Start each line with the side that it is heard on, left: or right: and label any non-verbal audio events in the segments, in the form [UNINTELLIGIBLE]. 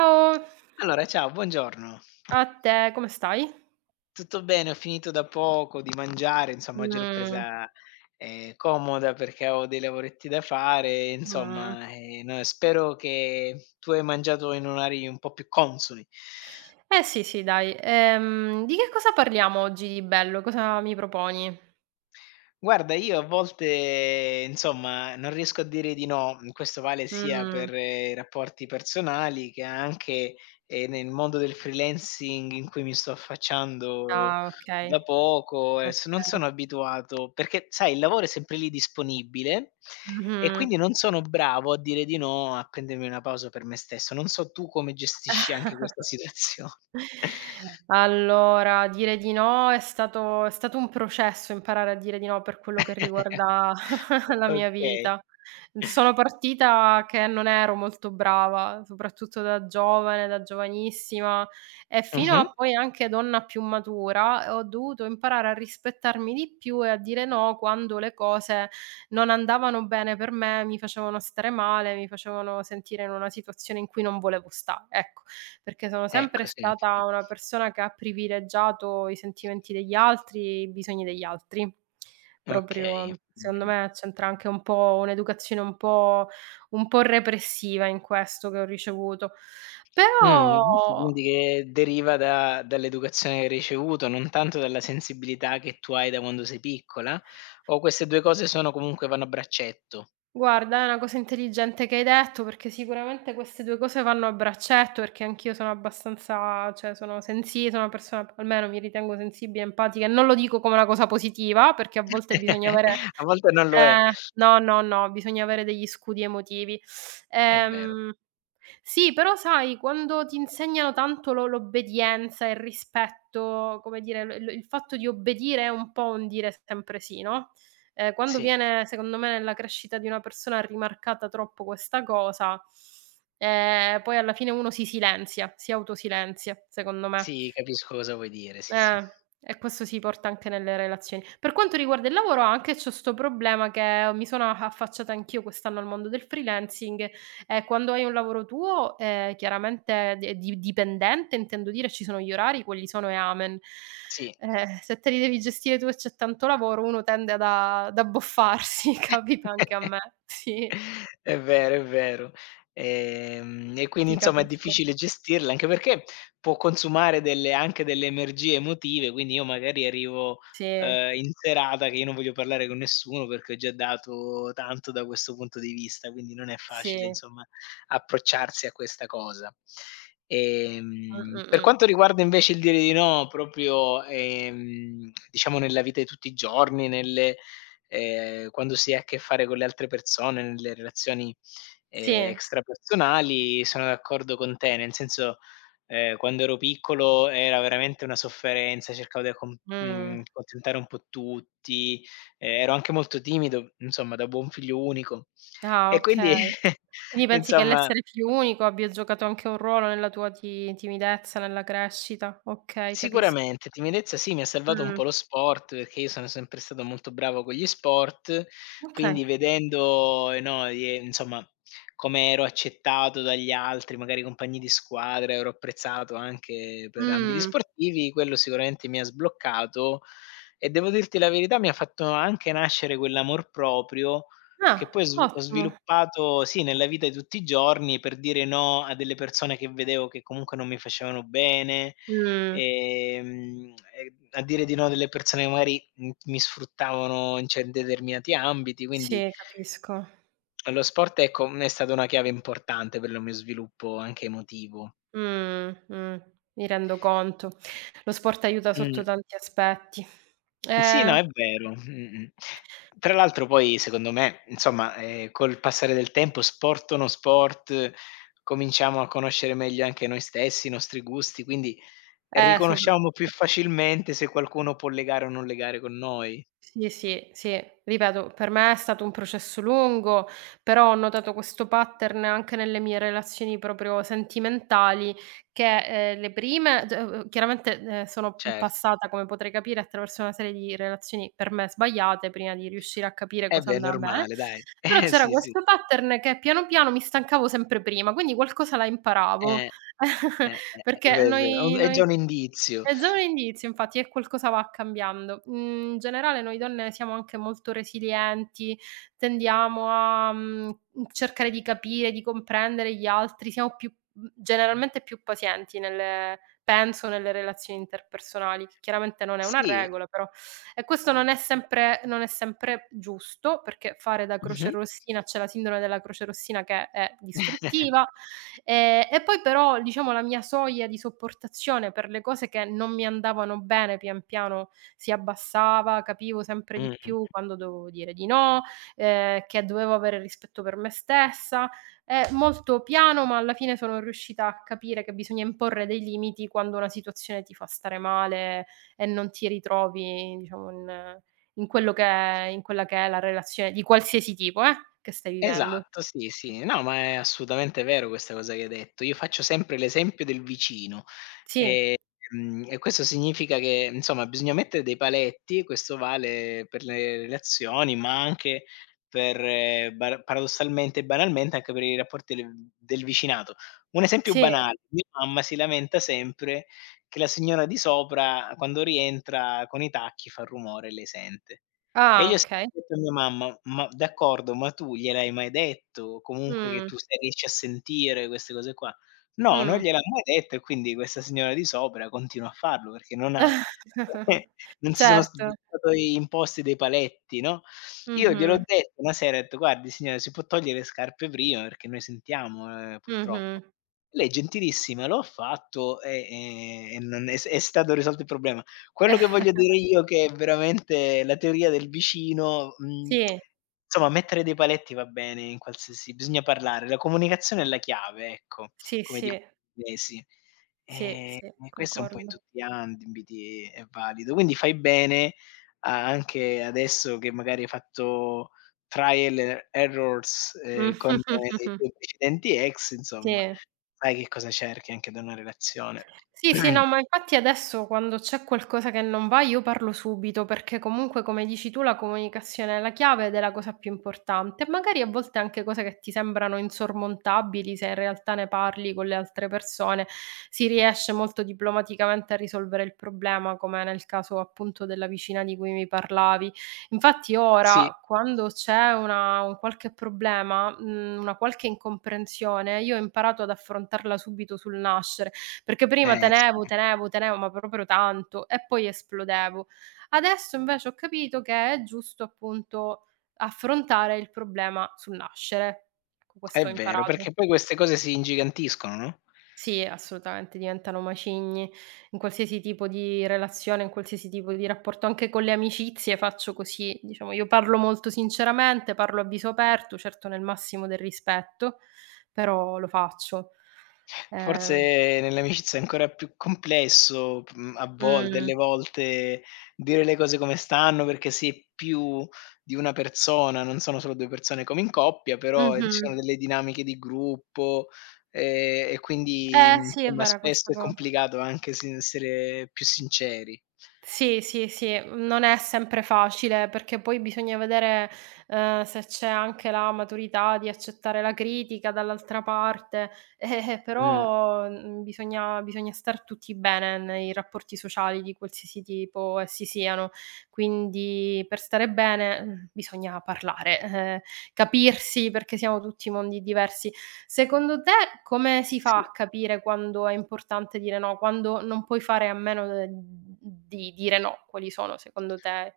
right: Ciao,
left: Allora, ciao, buongiorno.
right: a te, come stai?
left: Tutto bene, ho finito da poco di mangiare, insomma oggi l'ho
right: Mh,
left: presa, comoda perché avevo dei lavoretti da fare,
right: mh.
left: insomma, no, spero che tu hai mangiato in orari un po' più consoni.
right: Eh sì, sì dai. Di che cosa parliamo oggi di bello? Cosa mi proponi?
left: Guarda, io a volte, insomma, non riesco a dire di no. Mhmm, questo vale sia
right: Mh.
left: per i rapporti personali che anche, nel mondo del freelancing in cui mi sto affacciando
right: Ah
left: da
right: okay,
left: poco e s non
right: okay.
left: sono abituato perché, sai, il lavoro è sempre lì disponibile e
right: Mh-mh.
left: quindi non sono bravo a dire di no, a prendermi una pausa per me stesso. Non so tu come gestisci anche questa
right: [LAUGHS]
left: situazione.
right: Allora, dire di no è stato un processo imparare a dire di no per quello che
left: [LAUGHS]
right: riguarda [LAUGHS] la
left: O
right: mia
left: okay.
right: vita. Sono partita che non ero molto brava, soprattutto da giovane, da giovanissima e fino
left: Mh-mh.
right: a poi anche donna più matura ho dovuto imparare a rispettarmi di più e a dire no quando le cose non andavano bene per me, mi facevano stare male, mi facevano sentire in una situazione in cui non volevo stare, ecco perché sono
left: Ecco,
right: sempre
left: senti,
right: stata una persona che ha privilegiato i sentimenti degli altri, i bisogni degli altri.
left: okay.
right: Proprio secondo
left: Mh,
right: me c'entra anche un po' un'educazione un po' repressiva in questo che ho ricevuto.
left: Mh,
right: Però
left: dici quindi che deriva da dall'educazione che hai ricevuto, non tanto dalla sensibilità che tu hai da quando sei piccola? O queste 2 cose sono comunque vanno a braccetto?
right: guarda, è una cosa intelligente che hai detto, perché sicuramente queste 2 cose vanno a braccetto, perché anch'io sono abbastanza, cioè sono una persona, almeno mi ritengo, sensibile, empatica, e non lo dico come una cosa positiva, perché a volte bisogna
left: [LAUGHS]
right: avere.
left: A volte non lo è.
right: No, no, no, bisogna avere degli scudi emotivi.
left: È vero.
right: Ehm, sì, però sai quando ti insegnano tanto l'obbedienza e il rispetto, come dire, l il fatto di obbedire è un po' un dire sempre sì, no, quando
left: Sì,
right: viene secondo me nella crescita di una persona rimarcata troppo questa cosa, poi alla fine uno si silenzia, si autosilenzia, secondo me.
left: sì, capisco cosa vuoi dire, sì, sì.
right: Eh, e questo si porta anche nelle relazioni. Per quanto riguarda il lavoro anche c'ho 'sto problema che mi sono a affacciata anch'io quest'anno al mondo del freelancing, e quando hai un lavoro tuo, chiaramente de di dipendente intendo dire, ci sono gli orari, quelli sono e amen.
left: Sì.
right: Se te li devi gestire tu e c'è tanto lavoro uno tende ad abboffarsi, [LAUGHS] capita anche a me. Sì,
left: È vero, è vero. E quindi
right: ti
left: insomma è
right: capisco.
left: difficile gestirla, anche perché può consumare delle anche delle energie emotive, quindi io magari arrivo,
right: Sì,
left: in serata che io non voglio parlare con nessuno perché ho già dato tanto da questo punto di vista, quindi non è facile
right: sì.
left: insomma approcciarsi a questa cosa.
right: Mh,
left: Ehm,
right: mh,
left: per
right: mh.
left: quanto riguarda invece il dire di no proprio, diciamo nella vita di tutti i giorni, nelle quando si ha a che fare con le altre persone, nelle relazioni,
right: Sì,
left: extrapersonali, sono d'accordo con te. Nel senso, quando ero piccolo era veramente una sofferenza, cercavo di
right: mh.
left: accontentare un po' tutti, ero anche molto timido, insomma da buon figlio unico.
right: Ah,
left: E quindi
right: okay.
left: [LAUGHS]
right: Quindi pensi che
left: insomma
right: l'essere più unico abbia giocato anche un ruolo nella tua ti timidezza, nella crescita? Okay, capisco.
left: sicuramente, timidezza sì, mi ha salvato un
right: Mh,
left: po' lo sport, perché io sono sempre stato molto bravo con gli sport, quindi
right: okay.
left: vedendo, no, ie insomma, come ero accettato dagli altri, magari compagni di squadra, ero apprezzato anche per ambiti
right: Mh.
left: sportivi, quello sicuramente mi ha sbloccato e devo dirti la verità, mi ha fatto anche nascere quell'amor proprio che poi
right: Ah,
left: ho
right: ottimo.
left: sviluppato, sì, nella vita di tutti i giorni per dire no a delle persone che vedevo che comunque non mi facevano bene.
right: Mh.
left: E a dire di no delle persone che magari, mi sfruttavano in cer determinati ambiti, quindi
right: Sì, capisco.
left: lo sport, ecco, è stata una chiave importante per lo mio sviluppo anche emotivo.
right: Mh, mh, mi rendo conto. Lo sport aiuta sotto
left: Mh.
right: tanti aspetti.
left: Sì, no,
right: Eh,
left: è vero. Mh-mh. Tra l'altro poi secondo me, insomma, col passare del tempo, sport o non sport, cominciamo a conoscere meglio anche noi stessi, i nostri gusti, quindi riconosciamo più
right: Soprattutto.
left: facilmente se qualcuno può legare o non legare con noi.
right: Sì, sì, sì. Ripeto, per me è stato un processo lungo, però ho notato questo pattern anche nelle mie relazioni proprio sentimentali, che, le prime d chiaramente, sono,
left: Cer
right: passata, come potrai capire, attraverso una serie di relazioni per me sbagliate prima di riuscire a capire
left: Eh
right: cosa
left: beh, è
right: andava bene,
left: normale dai. [LAUGHS]
right: però
left: Eh
right: c'era
left: sì, sì.
right: questo pattern che piano piano mi stancavo sempre prima, quindi qualcosa la imparavo.
left: Eh,
right: [LAUGHS]
left: è
right: Perché
left: vero, è vero. È un
right: noi
left: è già
right: noi
left: un indizio.
right: è già un indizio, infatti, e qualcosa va cambiando. Mhmm, In generale noi donne siamo anche molto resilienti, tendiamo a, cercare di capire, di comprendere gli altri, siamo più, generalmente più pazienti nelle penso nelle relazioni interpersonali, che chiaramente non è una
left: Sì.
right: regola, però, e questo non è sempre giusto, perché fare da
left: Mh-mh.
right: crocerossina, c'è la sindrome della crocerossina che è
left: [LAUGHS]
right: distruttiva. E poi però, diciamo, la mia soglia di sopportazione per le cose che non mi andavano bene, pian piano si abbassava, capivo sempre di più
left: Mh.
right: quando dovevo dire di no, che dovevo avere rispetto per me stessa. Molto piano, ma alla fine sono riuscita a capire che bisogna imporre dei limiti quando una situazione ti fa stare male e non ti ritrovi, diciamo, in quello che è, in quella che è la relazione di qualsiasi tipo, che stai vivendo.
left: Esatto, sì, sì. No, ma è assolutamente vero questa cosa che hai detto. Io faccio sempre l'esempio del vicino.
right: Sì,
left: E questo significa che, insomma, bisogna mettere dei paletti, questo vale per le relazioni, ma anche per bar paradossalmente e banalmente, anche per i rapporti del vicinato. Un esempio
right: sì.
left: banale: mia mamma si lamenta sempre che la signora di sopra, quando rientra con i tacchi, fa rumore e lei sente. E
right: Ah,
left: io ho
right: okay.
left: sempre detto a mia mamma: "Ma d'accordo, ma tu gliel'hai mai detto, comunque, che
right: Mh,
left: tu se riesci a sentire queste cose qua?" No, non
right: mh.
left: gliel'ha mai detto e quindi questa signora di sopra continua a farlo perché non ha, [LAUGHS] eh,
right: [LAUGHS]
left: non si sono
right: Certo.
left: stati imposti dei paletti, no, io gliel'ho
right: Mh-mh,
left: detto una sera, ho detto: "Guardi signora, si può togliere le scarpe prima, perché noi sentiamo,
right: mh-mh.
left: purtroppo." Lei gentilissima lo ha fatto e non è stato risolto il problema. Quello che voglio dire
right: [LAUGHS]
left: io che è veramente la teoria del vicino,
right: Sì,
left: insomma mettere dei paletti va bene in qualsiasi, bisogna parlare, la comunicazione è la chiave, ecco
right: sì,
left: come
right: sì,
left: dicono gli inglesi.
right: sì,
left: Ehm,
right: sì,
left: e questo è un po' in
right: concordo.
left: tutti gli ambiti è valido. Quindi fai bene a anche adesso che magari hai fatto trial and errors, con
right: [LAUGHS] Mh.
left: i tuoi precedenti ex, insomma,
right: Sì.
left: sai che cosa cerchi anche da una relazione.
right: Sì, sì,
left: [CLEARS THROAT]
right: no, ma infatti adesso quando c'è qualcosa che non va io parlo subito, perché comunque come dici tu la comunicazione è la chiave ed è la cosa più importante. Magari a volte anche cose che ti sembrano insormontabili, se in realtà ne parli con le altre persone, si riesce molto diplomaticamente a risolvere il problema, come nel caso appunto della vicina di cui mi parlavi. Infatti
left: Sì,
right: ora quando c'è una un qualche problema, una qualche incomprensione, io ho imparato ad affrontarla subito sul nascere. Perché prima
left: eh sì,
right: tenevo, tenevo, tenevo, ma proprio tanto, e poi esplodevo. Adesso invece ho capito che è giusto appunto affrontare il problema sul nascere. Ecco,
left: è
right: questo ho
left: vero,
right: imparato.
left: perché poi queste cose si ingigantiscono, no?
right: Sì, assolutamente, diventano macigni in qualsiasi tipo di relazione, in qualsiasi tipo di rapporto, anche con le amicizie faccio così, diciamo io parlo molto sinceramente, parlo a viso aperto, certo nel massimo del rispetto, però lo faccio. Ehm
left: Forse nell'amicizia è ancora più complesso, mhmm, a vol
right: mh,
left: delle volte dire le cose come stanno, perché si è più di una persona, non sono solo 2 persone come in coppia, però, ci sono
right: mh-mh.
left: delle dinamiche di gruppo, e quindi,
right: Eh sì, è
left: insomma
right: vera
left: spesso
right: questa
left: è
right: cosa.
left: complicato anche sin essere più sinceri.
right: Sì, sì, sì, non è sempre facile perché poi bisogna vedere, se c'è anche la maturità di accettare la critica dall'altra parte, [LAUGHS]
left: Mh,
right: però, bisogna star tutti bene nei rapporti sociali di qualsiasi tipo essi siano. Quindi per stare bene, bisogna parlare, capirsi perché siamo tutti mondi diversi. Secondo te come si fa
left: sì.
right: a capire quando è importante dire no, quando non puoi fare a meno de di dire no? Quali sono secondo te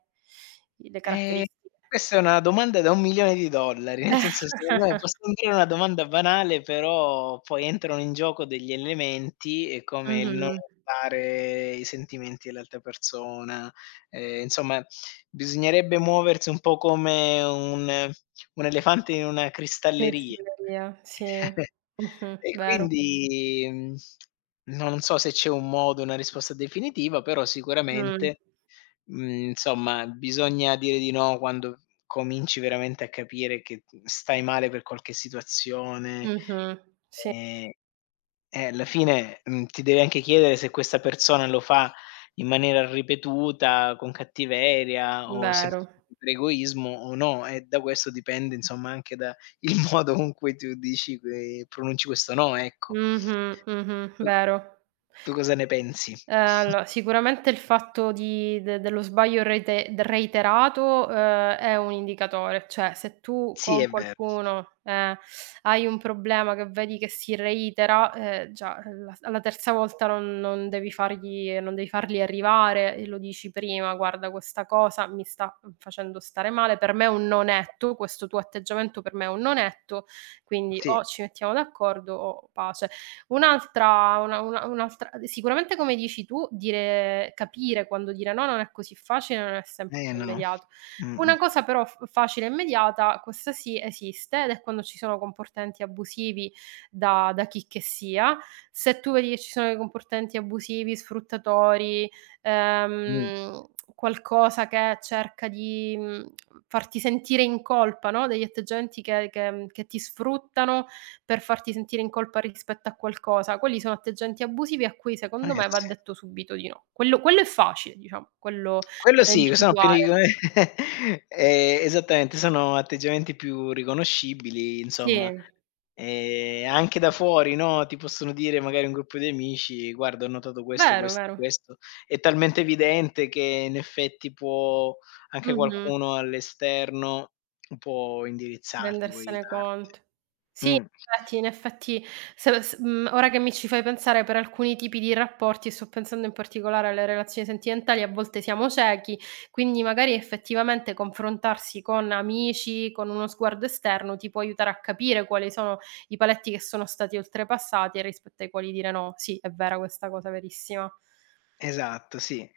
right: i le
left: Ehm,
right: caratteristiche?
left: questa è una domanda da 1.000.000 di dollari, nel senso secondo me
right: [LAUGHS]
left: può sembrare una domanda banale, però poi entrano in gioco degli elementi, come il non
right: Mh-mh.
left: urtare i sentimenti dell'altra persona, insomma bisognerebbe muoversi un po' come un elefante in una cristalleria.
right: Fesseria, sì.
left: [LAUGHS]
right: Mh-mh,
left: E
right: vero.
left: quindi, non so se c'è un modo, una risposta definitiva, però
right: Mh.
left: sicuramente, insomma, bisogna dire di no quando cominci veramente a capire che, stai male per qualche situazione.
right: Mh-mh,
left: Ehm, alla fine, ti devi anche chiedere se questa persona lo fa in maniera ripetuta, con cattiveria o
right: vero.
left: semplicemente per egoismo o no, e da questo dipende insomma anche da [LAUGHS] il modo con cui tu dici que pronunci questo no, ecco.
right: Mh-mh, mh-mh,
left: Tu
right: vero.
left: tu cosa ne pensi? [LAUGHS]
right: Allora, sicuramente il fatto di de dello sbaglio reiterato, è un indicatore. Cioè, se tu
left: Sì,
right: con
left: è vero.
right: qualcuno, hai un problema che vedi che si reitera, già alla terza volta non devi fargli arrivare e lo dici prima: "Guarda, questa cosa mi sta facendo stare male, per me è un non etto, questo tuo atteggiamento per me è un non etto, quindi
left: Sì.
right: o ci mettiamo d'accordo o pace." Un'altra una un'altra sicuramente come dici tu, dire capire quando dire no non è così facile, non è sempre
left: No.
right: immediato.
left: Mh-mh.
right: Una cosa però f facile e immediata, questa sì, esiste ed è quando ci sono comportamenti abusivi da chi che sia. Se tu vedi che ci sono dei comportamenti abusivi, sfruttatori,
left: Mh.
right: ehm, qualcosa che cerca di, farti sentire in colpa, no, degli atteggiamenti che ti sfruttano per farti sentire in colpa rispetto a qualcosa. Quelli sono atteggiamenti abusivi a cui secondo me va
left: Sì.
right: detto subito di no. Quello è facile, diciamo, quello
left: Quello
right: da
left: sì, sono più
right: individuare.
left: [UNINTELLIGIBLE] ehm, [LAUGHS] esattamente, sono atteggiamenti più riconoscibili, insomma.
right: Sì,
left: Anche da fuori, no, ti possono dire magari un gruppo di amici: "Guarda, ho notato questo,
right: vero,
left: questo e
right: vero.
left: questo." È talmente evidente che in effetti può anche
right: Mh-mh.
left: qualcuno all'esterno può indirizzarti, può
right: Rendersene
left: aiutarti.
right: conto. Sì,
left: Mh.
right: infatti in effetti se s mhmm, ora che mi ci fai pensare, per alcuni tipi di rapporti, e sto pensando in particolare alle relazioni sentimentali, a volte siamo ciechi, quindi magari effettivamente confrontarsi con amici, con uno sguardo esterno, ti può aiutare a capire quali sono i paletti che sono stati oltrepassati e rispetto ai quali dire no. Sì, è vera questa cosa, verissima.
left: Esatto, sì.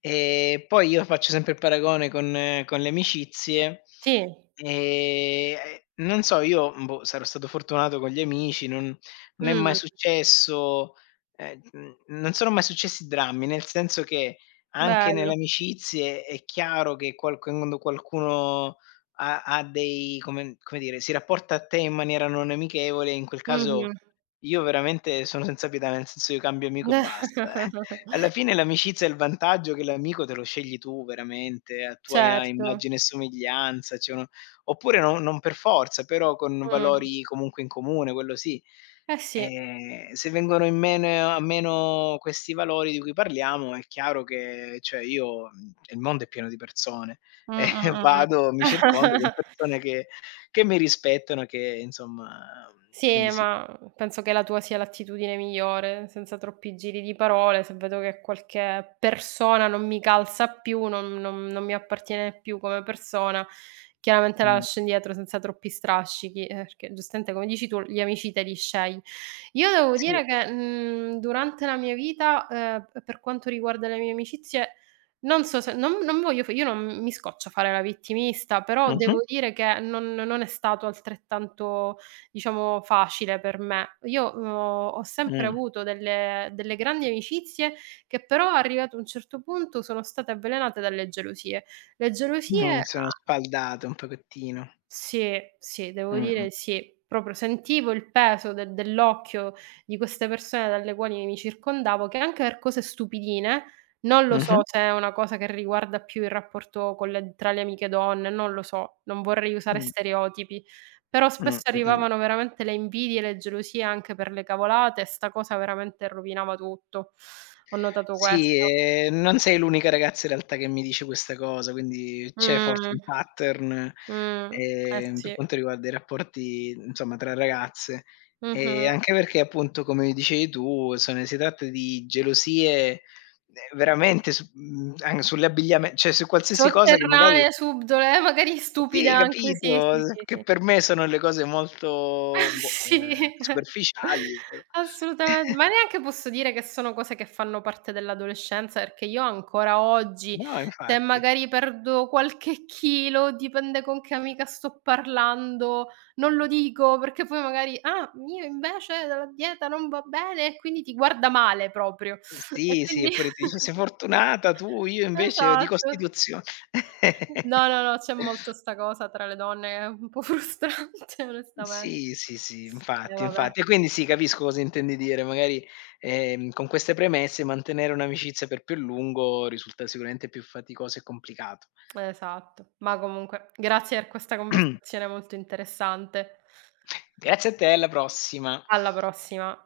left: E poi io faccio sempre il paragone con le amicizie,
right: Sì,
left: ehm, non so, io, boh, sarò stato fortunato con gli amici, non è mai
right: mh,
left: successo, n non sono mai successi drammi, nel senso che anche nelle
right: bello.
left: amicizie è chiaro che qual quando qualcuno ha dei, come dire, si rapporta a te in maniera non amichevole, in quel caso
right: Mh-mh.
left: io veramente sono senza pietà, nel senso io cambio amico e basta, eh. Alla
right: [LAUGHS]
left: fine l'amicizia ha il vantaggio che l'amico te lo scegli tu veramente, a tua
right: Certo.
left: immagine e somiglianza, cioè no, oppure no, non per forza, però con
right: Mh.
left: valori comunque in comune, quello sì.
right: Eh sì.
left: Se vengono in meno a meno questi valori di cui parliamo, è chiaro che, cioè, io, il mondo è pieno di persone, [LAUGHS]
right: Mh,
left: e
right: mh, mh,
left: vado mi circondo con
right: mh.
left: persone che mi rispettano, che insomma, quindi
right: Sì,
left: sì.
right: ma penso che la tua sia l'attitudine migliore, senza troppi giri di parole. Se vedo che qualche persona non mi calza più, non mi appartiene più come persona, chiaramente la
left: Mh.
right: lascio indietro senza troppi strascichi, perché giustamente come dici tu gli amici te li scegli. Io devo
left: Sì.
right: dire che, durante la mia vita, per quanto riguarda le mie amicizie, non so se non voglio fa io non mi scoccia fare la vittimista, però
left: Mh-mh.
right: devo dire che non è stato altrettanto, diciamo, facile per me. Io, ho sempre
left: Mh.
right: avuto delle grandi amicizie che però arrivato a un certo punto sono state avvelenate dalle gelosie. Le gelosie
left: Sono
right: a
left: spaldato un pochettino.
right: Sì, sì, devo
left: Mh-mh.
right: dire sì. Proprio sentivo il peso de dell'occhio di queste persone dalle quali mi circondavo, che anche per cose stupidine, non lo
left: Mh-mh.
right: so se è una cosa che riguarda più il rapporto con le tra le amiche donne, non lo so, non vorrei usare
left: Mh.
right: stereotipi, però spesso
left: Mh-mh.
right: arrivavano veramente le invidie, e le gelosie anche per le cavolate, e sta cosa veramente rovinava tutto. Ho notato questo.
left: Sì, non sei l'unica ragazza in realtà che mi dice questa cosa, quindi c'è forse
right: Mh,
left: un pattern,
right: mh, eh
left: per
right: sì.
left: quanto riguarda i rapporti, insomma, tra ragazze. Ehm,
right: Mh-mh.
left: anche perché appunto, come dicevi tu, sono si tratta di gelosie, veramente su mhmm, an sull'abbigliame cioè su qualsiasi cosa che magari.
right: Sotterranea, subdola, magari
left: Sì,
right: stupida anche, sì, sì,
left: capito, s
right: sì,
left: che
right: sì.
left: per me sono le cose molto,
right: [LAUGHS]
left: boh,
right: Sì.
left: superficiali, però
right: Assolutamen Ma neanche posso dire che sono cose che fanno parte dell'adolescenza, perché io ancora oggi,
left: no,
right: se
left: infatti.
right: magari perdo qualche chilo, dipende con che amica sto parlando, non lo dico perché poi magari: "Ah, io invece la dieta non va bene", e quindi ti guarda male proprio.
left: Uhm,
right: E
left: sì, sì,
right: quindi
left: eppure ti dice: "Sei
right: [LAUGHS]
left: fortunata tu, io invece di
right: esatto.
left: costituzio" [LAUGHS]
right: No, no, no, c'è molto 'sta cosa tra le donne, che è un po' frustrante [LAUGHS] onestamen
left: Sì, sì, sì, infatti,
right: vabbè,
left: infatti. E quindi sì, capisco cosa intendi dire, magari, con queste premesse mantenere un'amicizia per più a lungo risulta sicuramente più faticoso e complicato.
right: esatto. Ma comunque grazie per questa
left: [CLEARS THROAT]
right: conversazione molto interessante.
left: Grazie a te, alla prossima.
right: Alla prossima.